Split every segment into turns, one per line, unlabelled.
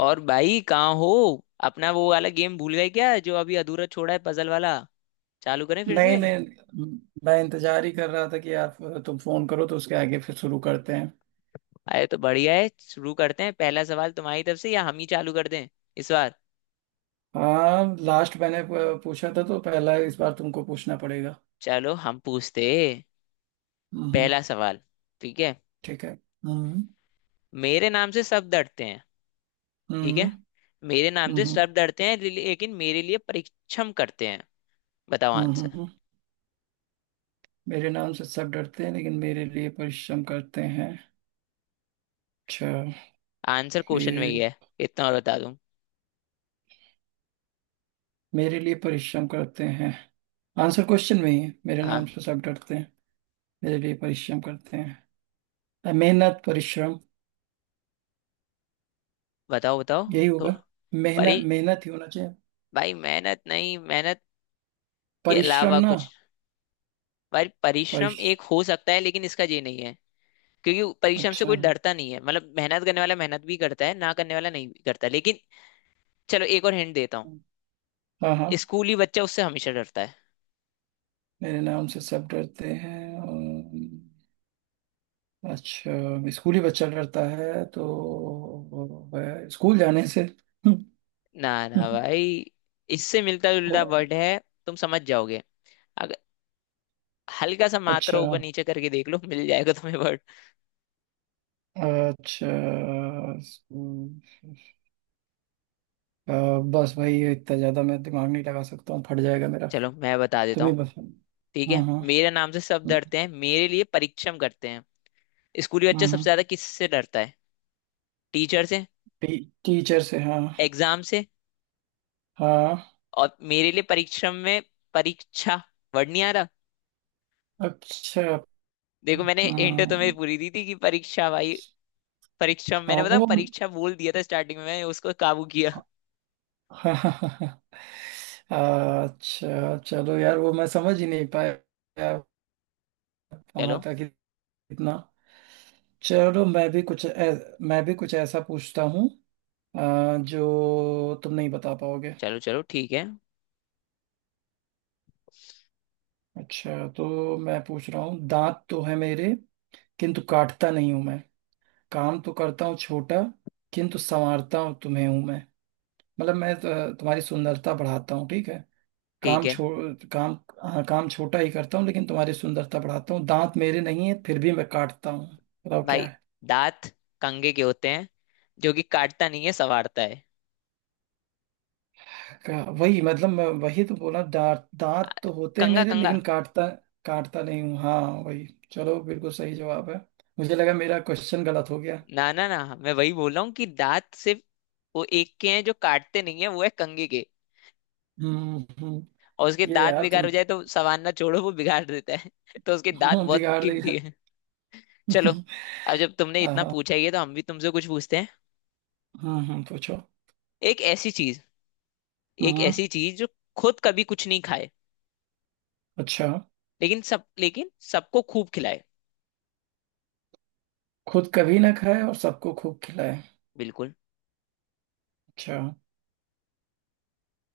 और भाई कहाँ हो। अपना वो वाला गेम भूल गए क्या, जो अभी अधूरा छोड़ा है, पजल वाला। चालू करें फिर
नहीं
से?
नहीं, मैं इंतजार ही कर रहा था कि यार तुम फोन करो तो उसके आगे फिर शुरू करते हैं।
अरे तो बढ़िया है, शुरू करते हैं। पहला सवाल तुम्हारी तरफ से या हम ही चालू कर दें इस बार?
हाँ लास्ट मैंने पूछा था तो पहला इस बार तुमको पूछना पड़ेगा।
चलो हम पूछते हैं।
हम्म।
पहला सवाल, ठीक है?
ठीक है। हम्म।
मेरे नाम से सब डरते हैं। ठीक
हम्म।
है। मेरे नाम से
हम्म।
सब डरते हैं लेकिन मेरे लिए परीक्षम करते हैं। बताओ
हम्म। हम्म।
आंसर।
हम्म। मेरे नाम से सब डरते हैं लेकिन मेरे लिए परिश्रम करते हैं। अच्छा,
आंसर क्वेश्चन में ही
ये
है, इतना और बता दूं।
मेरे लिए परिश्रम करते हैं। आंसर क्वेश्चन में ही है। मेरे नाम
हाँ,
से सब डरते हैं, मेरे लिए परिश्रम करते हैं। मेहनत, परिश्रम
बताओ बताओ।
यही होगा।
थोड़ा। परी।
मेहनत मेहनत ही होना चाहिए।
भाई, मेहनत नहीं, मेहनत के
परिश्रम
अलावा
ना?
कुछ। पर परिश्रम एक
परिश
हो सकता है लेकिन इसका ये नहीं है, क्योंकि परिश्रम से
अच्छा।
कोई डरता नहीं है। मतलब मेहनत करने वाला मेहनत भी करता है, ना करने वाला नहीं भी करता, लेकिन चलो एक और हिंट देता हूँ।
हाँ हाँ।
स्कूली बच्चा उससे हमेशा डरता है।
मेरे नाम से सब डरते हैं। अच्छा, स्कूल ही बच्चा डरता है तो वो है, स्कूल जाने से।
ना ना भाई, इससे मिलता
ओ,
जुलता वर्ड है, तुम समझ जाओगे। अगर हल्का सा मात्रा
अच्छा।
ऊपर नीचे करके देख लो, मिल जाएगा तुम्हें वर्ड।
अच्छा। स्कूल। अ, बस भाई ये इतना ज्यादा मैं दिमाग नहीं लगा सकता हूँ, फट जाएगा मेरा।
चलो मैं बता देता
तुम ही
हूँ।
बस।
ठीक
हाँ
है,
हाँ।
मेरे नाम से सब डरते हैं, मेरे लिए परिश्रम करते हैं। स्कूली बच्चा सबसे
हम्म।
ज्यादा किससे डरता है? टीचर से,
टी, टीचर से, हाँ।
एग्जाम से।
हाँ।
और मेरे लिए परिश्रम में परीक्षा वर्ड नहीं आ रहा?
अच्छा।
देखो, मैंने हिंट तुम्हें
हम्म,
पूरी दी थी कि परीक्षा भाई। परीक्षा,
हाँ
मैंने बताऊं,
वो।
परीक्षा बोल दिया था स्टार्टिंग में, मैंने उसको काबू किया।
हाँ, अच्छा चलो यार, वो मैं समझ ही नहीं पाया वहां
चलो
तक, इतना। चलो मैं भी कुछ मैं भी कुछ ऐसा पूछता हूँ, जो तुम नहीं बता पाओगे।
चलो, चलो ठीक है।
अच्छा, तो मैं पूछ रहा हूँ। दांत तो है मेरे किंतु काटता नहीं हूं मैं। काम तो करता हूँ छोटा, किंतु संवारता हूँ तुम्हें हूं मैं। मतलब मैं तुम्हारी सुंदरता बढ़ाता हूँ, ठीक है।
ठीक
काम
है
छो काम। हाँ, काम छोटा ही करता हूँ लेकिन तुम्हारी सुंदरता बढ़ाता हूँ। दांत मेरे नहीं है फिर भी मैं काटता हूँ। बताओ क्या
भाई।
है।
दांत कंघे के होते हैं, जो कि काटता नहीं है, संवारता है।
वही, मतलब मैं वही तो बोला दांत।
आ,
दांत तो होते हैं
कंघा,
मेरे
कंघा।
लेकिन काटता, काटता नहीं हूँ, हाँ वही। चलो बिल्कुल सही जवाब है। मुझे लगा मेरा क्वेश्चन गलत हो गया।
ना ना ना, मैं वही बोल रहा हूँ कि दांत सिर्फ वो एक के हैं जो काटते नहीं है, वो है कंघे के।
हम्म हम्म,
और उसके
ये
दांत
यार
बेकार
तुम।
हो जाए तो संवारना छोड़ो, वो बिगाड़ देता है तो उसके दांत
हाँ,
बहुत
बिगाड़
कीमती
देगा।
है। चलो, अब जब तुमने इतना
हाँ।
पूछा ही है तो हम भी तुमसे कुछ पूछते हैं।
पूछो।
एक ऐसी चीज, एक
हम्म।
ऐसी चीज जो खुद कभी कुछ नहीं खाए,
अच्छा।
लेकिन सब, लेकिन सबको खूब खिलाए।
खुद कभी ना खाए और सबको खूब खिलाए।
बिल्कुल।
अच्छा।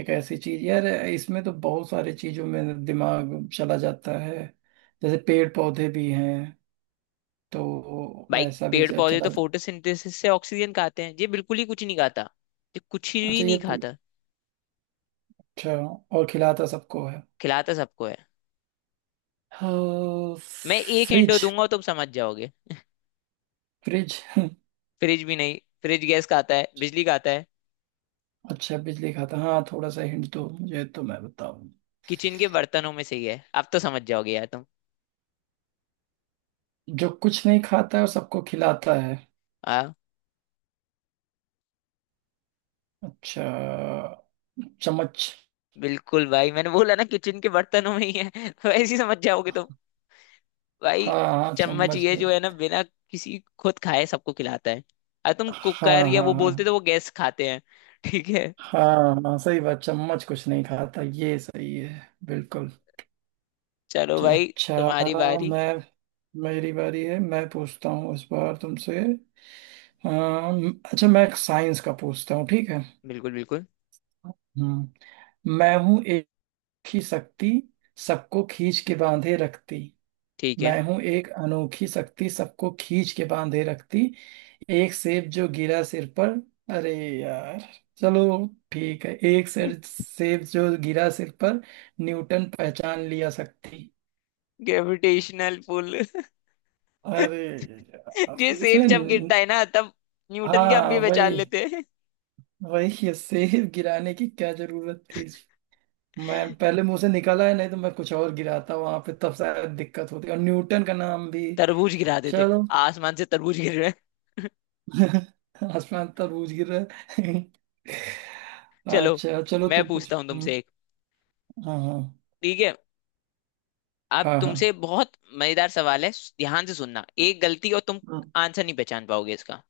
एक ऐसी चीज यार, इसमें तो बहुत सारी चीजों में दिमाग चला जाता है। जैसे पेड़ पौधे भी हैं तो
भाई,
वैसा भी
पेड़ पौधे तो
चला।
फोटोसिंथेसिस से ऑक्सीजन खाते हैं, ये बिल्कुल ही कुछ नहीं खाता। ये कुछ भी
अच्छा। ये
नहीं खाता।
अच्छा। और खिलाता सबको है,
खिलाता सबको है।
हाँ,
मैं एक हिंट
फ्रिज।
दूंगा, तुम समझ जाओगे।
फ्रिज।
फ्रिज भी नहीं, फ्रिज गैस खाता है, बिजली खाता है।
अच्छा, बिजली खाता, हाँ थोड़ा सा हिंट दो मुझे तो मैं बताऊं।
किचन के बर्तनों में से ही है, अब तो समझ जाओगे यार तुम।
जो कुछ नहीं खाता है और सबको खिलाता है।
हाँ।
अच्छा। चम्मच।
बिल्कुल भाई, मैंने बोला ना, किचन के बर्तनों में ही है वैसे ही समझ जाओगे तुम। भाई,
हाँ हाँ,
चम्मच
चम्मच।
ये जो है ना, बिना किसी खुद खाए सबको खिलाता है। अब तुम
हाँ
कुकर या
हाँ
वो
हाँ
बोलते तो वो गैस खाते हैं। ठीक है।
हाँ, हाँ सही बात, चम्मच कुछ नहीं खाता, ये सही है बिल्कुल।
चलो भाई,
अच्छा।
तुम्हारी बारी।
मैं, मेरी बारी है। मैं पूछता हूँ इस बार तुमसे। अच्छा, मैं एक साइंस का पूछता हूँ, ठीक है।
बिल्कुल बिल्कुल,
हम्म। मैं हूँ एक ही शक्ति, सबको खींच के बांधे रखती।
ठीक है।
मैं हूं एक अनोखी शक्ति, सबको खींच के बांधे रखती। एक सेब जो गिरा सिर पर। अरे यार। चलो, ठीक है, एक सेर सेब जो गिरा सिर पर, न्यूटन पहचान लिया शक्ति।
Gravitational pull.
अरे
ये
यार,
सेब
इसमें
जब गिरता है ना, तब न्यूटन के हम
हाँ
भी पहचान
वही
लेते हैं।
वही, ये सेब गिराने की क्या जरूरत थी। मैं पहले मुंह से निकला है, नहीं तो मैं कुछ और गिराता वहां पे, तब शायद दिक्कत होती और न्यूटन का नाम भी।
तरबूज गिरा देते।
चलो।
आसमान से तरबूज गिर रहे हैं।
आसमान तरबूज गिर रहा है।
चलो,
अच्छा चलो
मैं
तुम
पूछता हूँ
पूछो।
तुमसे एक।
हाँ हाँ।
ठीक है, अब
हाँ
तुमसे
हाँ।
बहुत मजेदार सवाल है, ध्यान से सुनना, एक गलती और तुम
हम्म,
आंसर नहीं पहचान पाओगे इसका।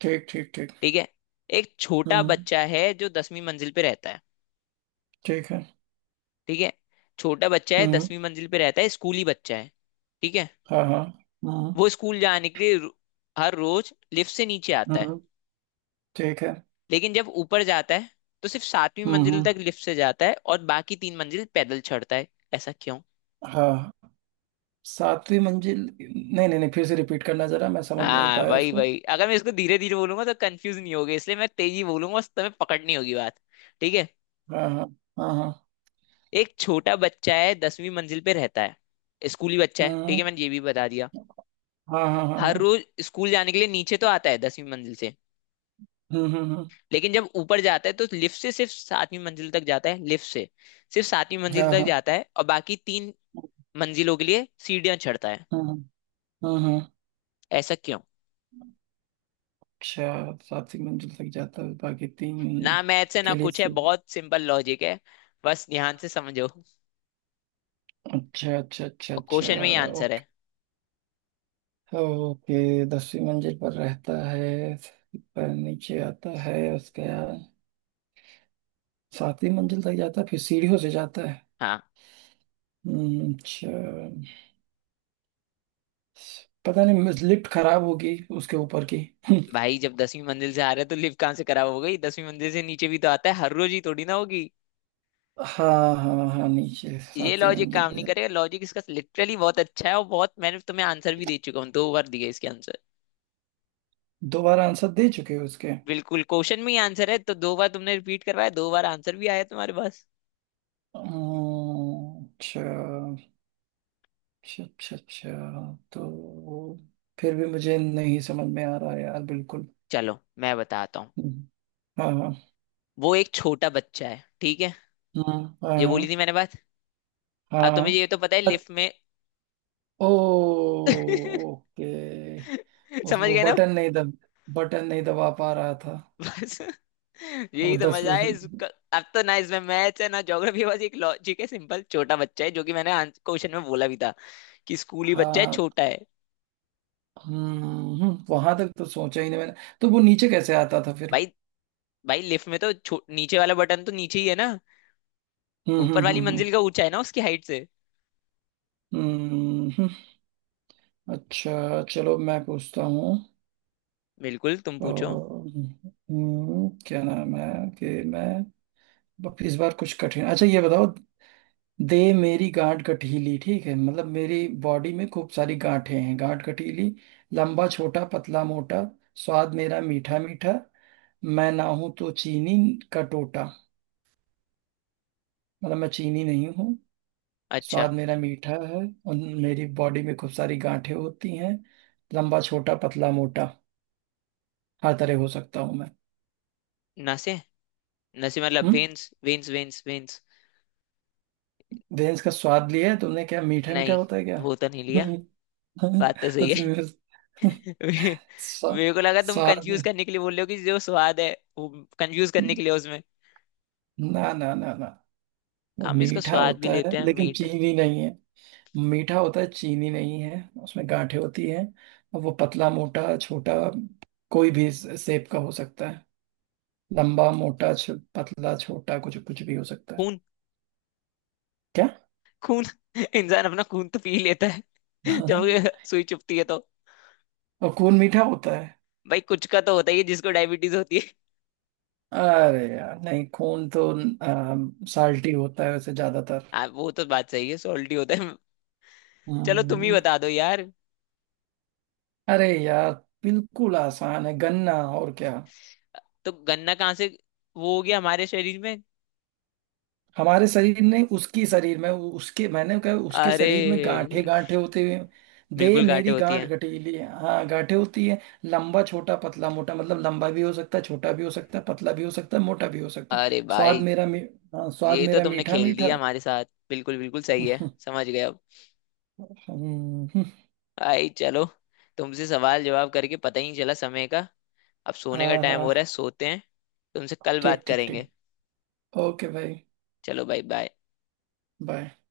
ठीक ठीक ठीक।
ठीक है? एक छोटा
हम्म।
बच्चा है जो दसवीं मंजिल पे रहता है।
ठीक है।
ठीक है? छोटा बच्चा है,
हम्म।
दसवीं मंजिल पे रहता है, स्कूली बच्चा है। ठीक है?
हाँ हाँ। हम्म
वो स्कूल जाने के लिए हर रोज लिफ्ट से नीचे आता है।
हम्म। ठीक है।
लेकिन जब ऊपर जाता है तो सिर्फ सातवीं मंजिल
हम्म।
तक लिफ्ट से जाता है, और बाकी तीन मंजिल पैदल चढ़ता है। ऐसा क्यों?
हाँ। सातवीं मंजिल, नहीं नहीं नहीं, फिर से रिपीट करना जरा, मैं समझ नहीं
हाँ
पाया
वही
इसको।
वही, अगर मैं इसको धीरे धीरे बोलूंगा तो कंफ्यूज नहीं होगे, इसलिए मैं तेजी बोलूंगा, तुम्हें पकड़नी होगी बात। ठीक है?
हाँ हाँ हाँ हाँ।
एक छोटा बच्चा है, दसवीं मंजिल पे रहता है, स्कूली बच्चा है, ठीक
हम्म।
है, मैंने ये भी बता दिया।
हाँ हाँ हाँ
हर
हाँ।
रोज स्कूल जाने के लिए नीचे तो आता है दसवीं मंजिल से।
हम्म हम्म हम्म,
लेकिन जब ऊपर जाता है तो लिफ्ट से सिर्फ सातवीं मंजिल तक जाता है, लिफ्ट से सिर्फ सातवीं मंजिल
हाँ
तक
हाँ।
जाता है, और बाकी तीन मंजिलों के लिए सीढ़ियां चढ़ता है।
हम्म हम्म हम्म, हम्म।
ऐसा क्यों?
अच्छा, सातवीं मंजिल तक जाता है बाकी तीन
ना मैथ्स है ना
के लिए
कुछ है, बहुत सिंपल लॉजिक है। बस ध्यान से समझो, और
अच्छा अच्छा अच्छा अच्छा।
क्वेश्चन में ही आंसर है।
ओके, दसवीं मंजिल पर रहता है पर नीचे आता है। उसके बाद सातवीं मंजिल तक जाता है, फिर सीढ़ियों से जाता है।
हाँ।
अच्छा। पता नहीं लिफ्ट खराब होगी उसके ऊपर की।
भाई, जब दसवीं मंजिल से आ रहा है तो लिफ्ट कहाँ से खराब हो गई? दसवीं मंजिल से नीचे भी तो आता है हर रोज, ही थोड़ी ना होगी।
हाँ हाँ हाँ, नीचे
ये
सातवीं
लॉजिक
मंजिल
काम
पे
नहीं
जाता।
करेगा, लॉजिक इसका लिटरली बहुत अच्छा है। और बहुत मैंने तुम्हें आंसर भी दे चुका हूँ, दो बार दिए इसके आंसर।
दोबारा आंसर दे चुके हो उसके।
बिल्कुल, क्वेश्चन में ही आंसर है, तो दो बार तुमने रिपीट करवाया, दो बार आंसर भी आया तुम्हारे पास।
अच्छा अच्छा अच्छा अच्छा। तो फिर भी मुझे नहीं समझ में आ रहा है यार, बिल्कुल।
चलो मैं बताता हूँ।
हम्म, हाँ हाँ।
वो एक छोटा बच्चा है, ठीक है? ये बोली
हाँ
थी मैंने बात।
हाँ
अब तुम्हें
हाँ।
ये तो पता है लिफ्ट में।
ओ। ओके। उस
समझ
वो
गए ना?
बटन नहीं दब बटन नहीं दबा पा रहा था,
बस
वो
यही तो
दस
मजा है
परसेंट।
इसका। अब तो ना इसमें मैथ्स है ना ज्योग्राफी, बस एक लॉजिक है सिंपल, छोटा बच्चा है, जो कि मैंने क्वेश्चन में बोला भी था कि स्कूली बच्चा है,
हाँ।
छोटा है।
हम्म, वहां तक तो सोचा ही नहीं मैंने। तो वो नीचे कैसे आता था फिर।
भाई, भाई लिफ्ट में तो नीचे वाला बटन तो नीचे ही है ना,
हम्म हम्म
ऊपर वाली
हम्म हम्म
मंजिल का ऊंचा है ना उसकी हाइट से।
हम्म, हम्म। हम्म। अच्छा चलो मैं पूछता हूँ।
बिल्कुल, तुम पूछो।
क्या नाम है कि मैं अब इस बार कुछ कठिन, अच्छा ये बताओ। दे मेरी गांठ गठीली, ठीक है मतलब मेरी बॉडी में खूब सारी गांठें हैं। गांठ गठीली। लंबा छोटा पतला मोटा। स्वाद मेरा मीठा मीठा। मैं ना हूं तो चीनी का टोटा। मतलब मैं चीनी नहीं हूँ। स्वाद
अच्छा।
मेरा मीठा है। और मेरी बॉडी में खूब सारी गांठें होती हैं। लंबा छोटा पतला मोटा, हर तरह हो सकता हूँ मैं।
नसें। नसें मतलब
हम्म।
Veins veins veins veins.
Range का स्वाद लिया है तुमने क्या? मीठा मीठा
नहीं,
होता है क्या?
वो तो नहीं लिया।
हम्म,
बात तो
तो
सही है।
तुम्हें
मे-
स्वा-
मेरे को लगा तुम कंफ्यूज
स्वाद।
करने के लिए बोल रहे हो कि जो स्वाद है, वो कंफ्यूज करने के लिए उसमें।
ना ना ना ना, वो
हम इसका
मीठा
स्वाद भी
होता है
लेते हैं
लेकिन
मीट।
चीनी नहीं है। मीठा होता है चीनी नहीं है, उसमें गांठें होती हैं, और वो पतला मोटा छोटा कोई भी सेप का हो सकता है। लंबा मोटा पतला छोटा, कुछ कुछ भी हो सकता है।
खून।
क्या?
खून। इंसान अपना खून तो पी ही लेता है
हाँ
जब
हाँ।
ये सुई चुभती है तो।
और खून मीठा होता है?
भाई कुछ का तो होता ही है, जिसको डायबिटीज होती है।
अरे यार नहीं, खून तो साल्टी होता है वैसे ज्यादातर।
वो तो बात सही है, सॉल्टी होता है। चलो तुम ही
हम्म,
बता दो यार।
अरे यार बिल्कुल आसान है, गन्ना, और क्या।
तो गन्ना कहाँ से वो हो गया हमारे शरीर में?
हमारे शरीर ने, उसकी शरीर में, उसके, मैंने कहा उसके
अरे
शरीर में गांठे गांठे होते हुए, दे
बिल्कुल, गांठें
मेरी
होती
गांठ
हैं।
गठीली है, हाँ गांठे होती है। लंबा छोटा पतला मोटा, मतलब लंबा भी हो सकता है छोटा भी हो सकता है पतला भी हो सकता है मोटा भी हो सकता है।
अरे
स्वाद
भाई,
मेरा हाँ, स्वाद
ये तो
मेरा
तुमने
मीठा
खेल दिया
मीठा।
हमारे साथ। बिल्कुल बिल्कुल सही है, समझ गए अब।
हम्म,
भाई चलो, तुमसे सवाल जवाब करके पता ही नहीं चला समय का। अब सोने का
हाँ
टाइम
हाँ।
हो रहा है, सोते हैं। तुमसे कल
ठीक
बात
ठीक
करेंगे।
ठीक। ओके भाई।
चलो भाई, बाय।
बाय।